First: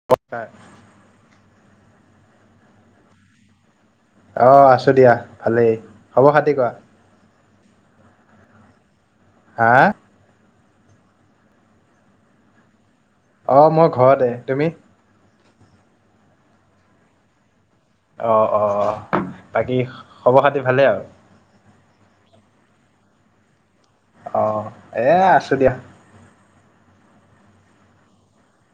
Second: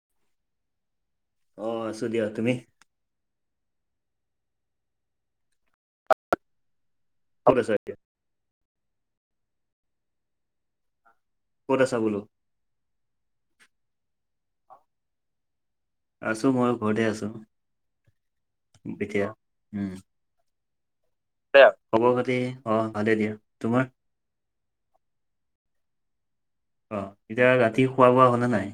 [unintelligible] অ আছো দিয়া, তুমি? অ আছো দিয়া ভালেই, খবৰ খাতি কোৱা? [unintelligible] হা! ক'ত আছা বোলো। অ মই ঘৰতে, তুমি? আছো মই ঘৰতে আছো। অ অ অ এতিয়া বাকী উম খবৰ খাতি ভালে আৰু? খবৰ খাতি অ ভালেই দিয়া, তোমাৰ? অ এ আছো দিয়া। অ এতিয়া ৰাতি খোৱা-বোৱা হলনে নাই?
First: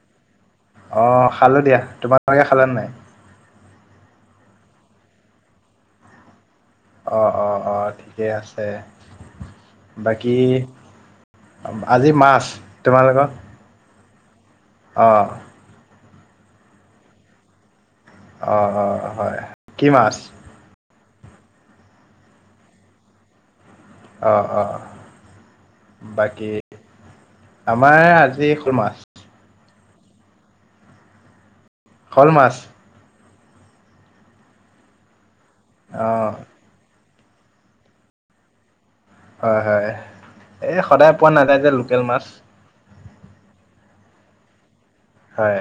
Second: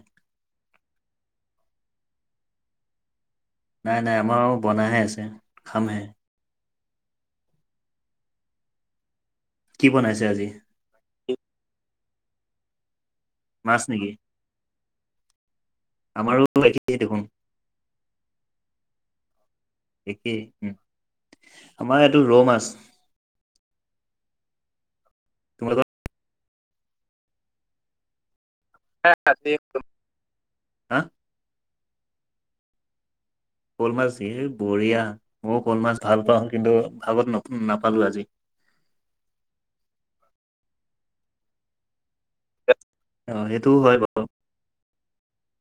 অ খালো দিয়া তোমালোকে খালা নাই? নাই নাই আমাৰু বনাইহে আছে, খামহে। অ অ অ ঠিকেই আছে, কি বনাইছে বাকী আজি আজি মাছ, তোমালোকৰ? মাছ নিকি? অ। আমাৰোতো একেই দেখোন। অ অ হয়। কি মাছ একেই উম আমাৰ ইটো ৰৌ মাছ। অ অ তোমালোকৰ বাকী আমাৰ আজি শ'ল মাছ। [unintelligible] হা শ'ল মাছ। শ'ল মাছ এ বঢ়িয়া। মইও শ'ল মাছ অ ভাল পাওঁ কিন্তু ভাগত নাপ নাপালো আজি। হয় হয় এই সদায় পোৱা নাযাই যে লোকেল মাছ। অ সেইটোও হয় বাৰু। হয়।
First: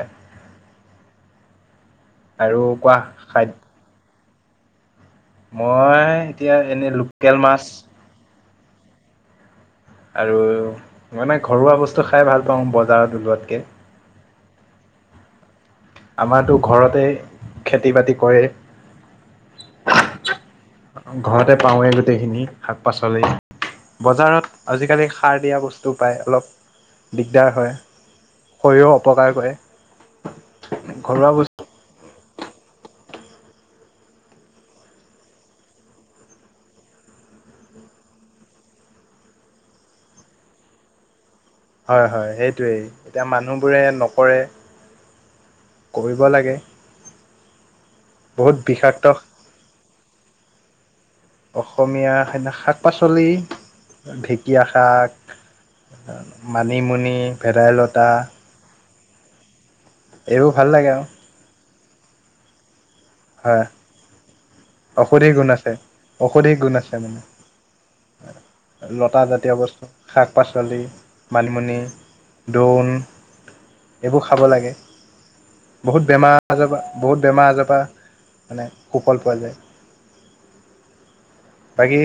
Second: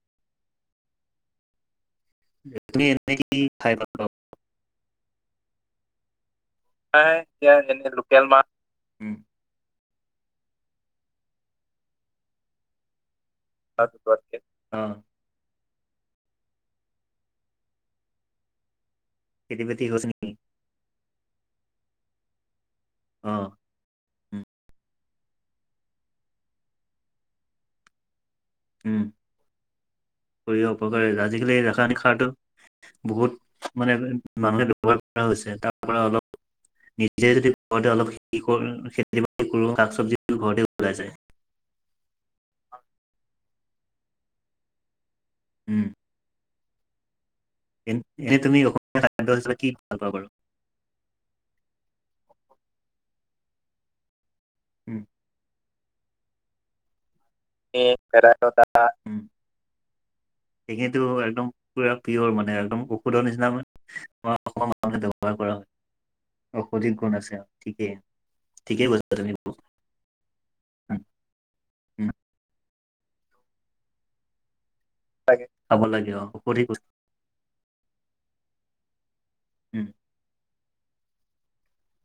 আৰু তুমি কোৱা এনে কি খাদ্য খাই ভাল পোৱা? মই এতিয়া এনে নাই লোক্কেল এতিয়া মাছ এনে লোকেল মা, উম। আৰু মানে ঘৰুৱা বস্তু খাই ভাল পাওঁ বজাৰত ওলোৱাতকে। [unintelligible] অ। আমাৰতো ঘৰতে খেতি-বাতি কৰে। খেতি-বাতি হৈছে [unintelligible] ঘৰতে পাওঁৱেই গোটেইখিনি শাক-পাচলি। অ', উম, বজাৰত আজিকালি সাৰ দিয়া বস্তু পায় অলপ দিগদাৰ হয়। শৰীৰো উম, অপকাৰ কৰে কৰিব অপকাৰে ঘৰুৱা আজিকালি এ বস্তু ৰাসায়নিক সাৰটো বহুত মানে মানুহে ব্যৱহাৰ কৰা হৈছে তাৰ পৰা অলপ নিজে যদি ঘৰতে অলপ কৰো খেতি-বাতি কৰোঁ [unintelligible] চব্জি [inaudible] ঘৰতে ওলাই যায়। হয়, হয় সেইটোৱেই এতিয়া মানুহবোৰে নকৰে। উম, কৰিব লাগে। এন-এনেই বহুত তুমি অসমীয়া বিষাক্ত [unintelligible] হিচাপে কি ভাল পোৱা বাৰু? অসমীয়া খানা শাক-পাচলি ঢেঁকীয়া উম। শাক মানিমুনি ভেদাইলতা [unintelligible] উম, এইবোৰ ভাল লাগে এইখিনিতো আৰু একদম পুৰা পিয়ৰ মানে একদম ঔষধৰ নিচিনা হয় মানে আমাৰ অসমৰ মানুহে ঔষধি ব্যৱহাৰ গুণ কৰা হয়। আছে ঔষধি গুণ আছে মানে ঠিকেই কৈছা লতা তুমি। জাতীয় বস্তু। শাক-পাচলি, উম, মানিমুনি, উম, দোন এইবোৰ খাব লাগে লাগে। খাব বহুত লাগে অ বেমাৰ ঔষধি আজৰ পা, বহুত বেমাৰ আজৰ পা মানে সুফল পোৱা যায়। উম বাকী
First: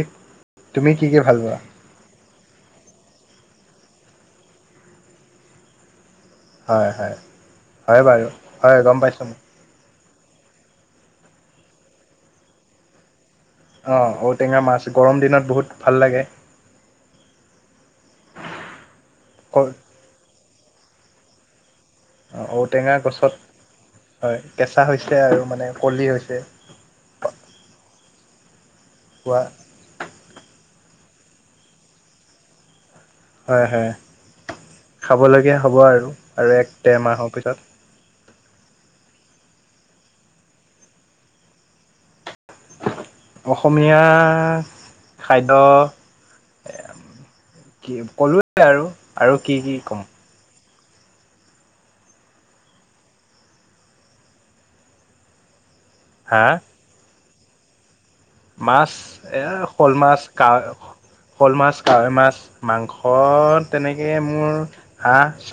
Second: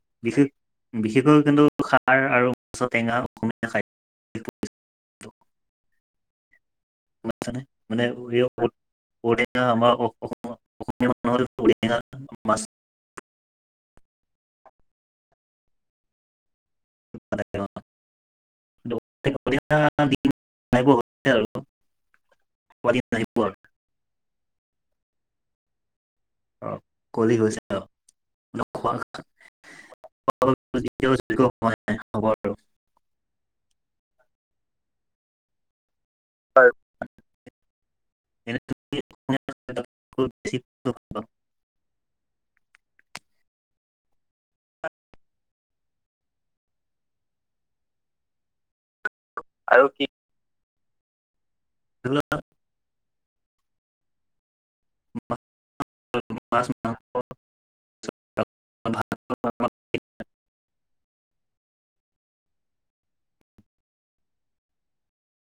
তুমি কি কি ভাল বিশেষ-বিশেষকৈ পোৱা কিন্তু খাৰ আৰু মাছৰ টেঙা অসমীয়া খাই। হয়, হয়, হয়, মানে বাৰু হয়, গম পাইছোঁ ম [unintelligible] অ' ঔ-টেঙা মাছ গৰম দিনত বহুত ভাল লাগে। [unintelligible] অ' ঔ-টেঙা গছত হয় কেঁচা হৈছে আৰু মানে কলি হৈছে। অ' কলি হৈছে [unintelligible] ন খোৱা কোৱা [unintelligible] [unintelligible] খবৰ হয়, হয় খাব লাগে হ'ব আৰু, আৰু এক ডেৰ মাহৰ পিছত। [inaudible] অসমীয়া খাদ্য কি ক'লোৱেই আৰু, আৰু কি, কি ক'ম? [unintelligible] [unintelligible] হা মাছ, মাংস। মাছ এয়া শ'ল মাছ কা শ'ল মাছ, কাৱৈ মাছ, মাংস তেনেকেই মোৰ খাচ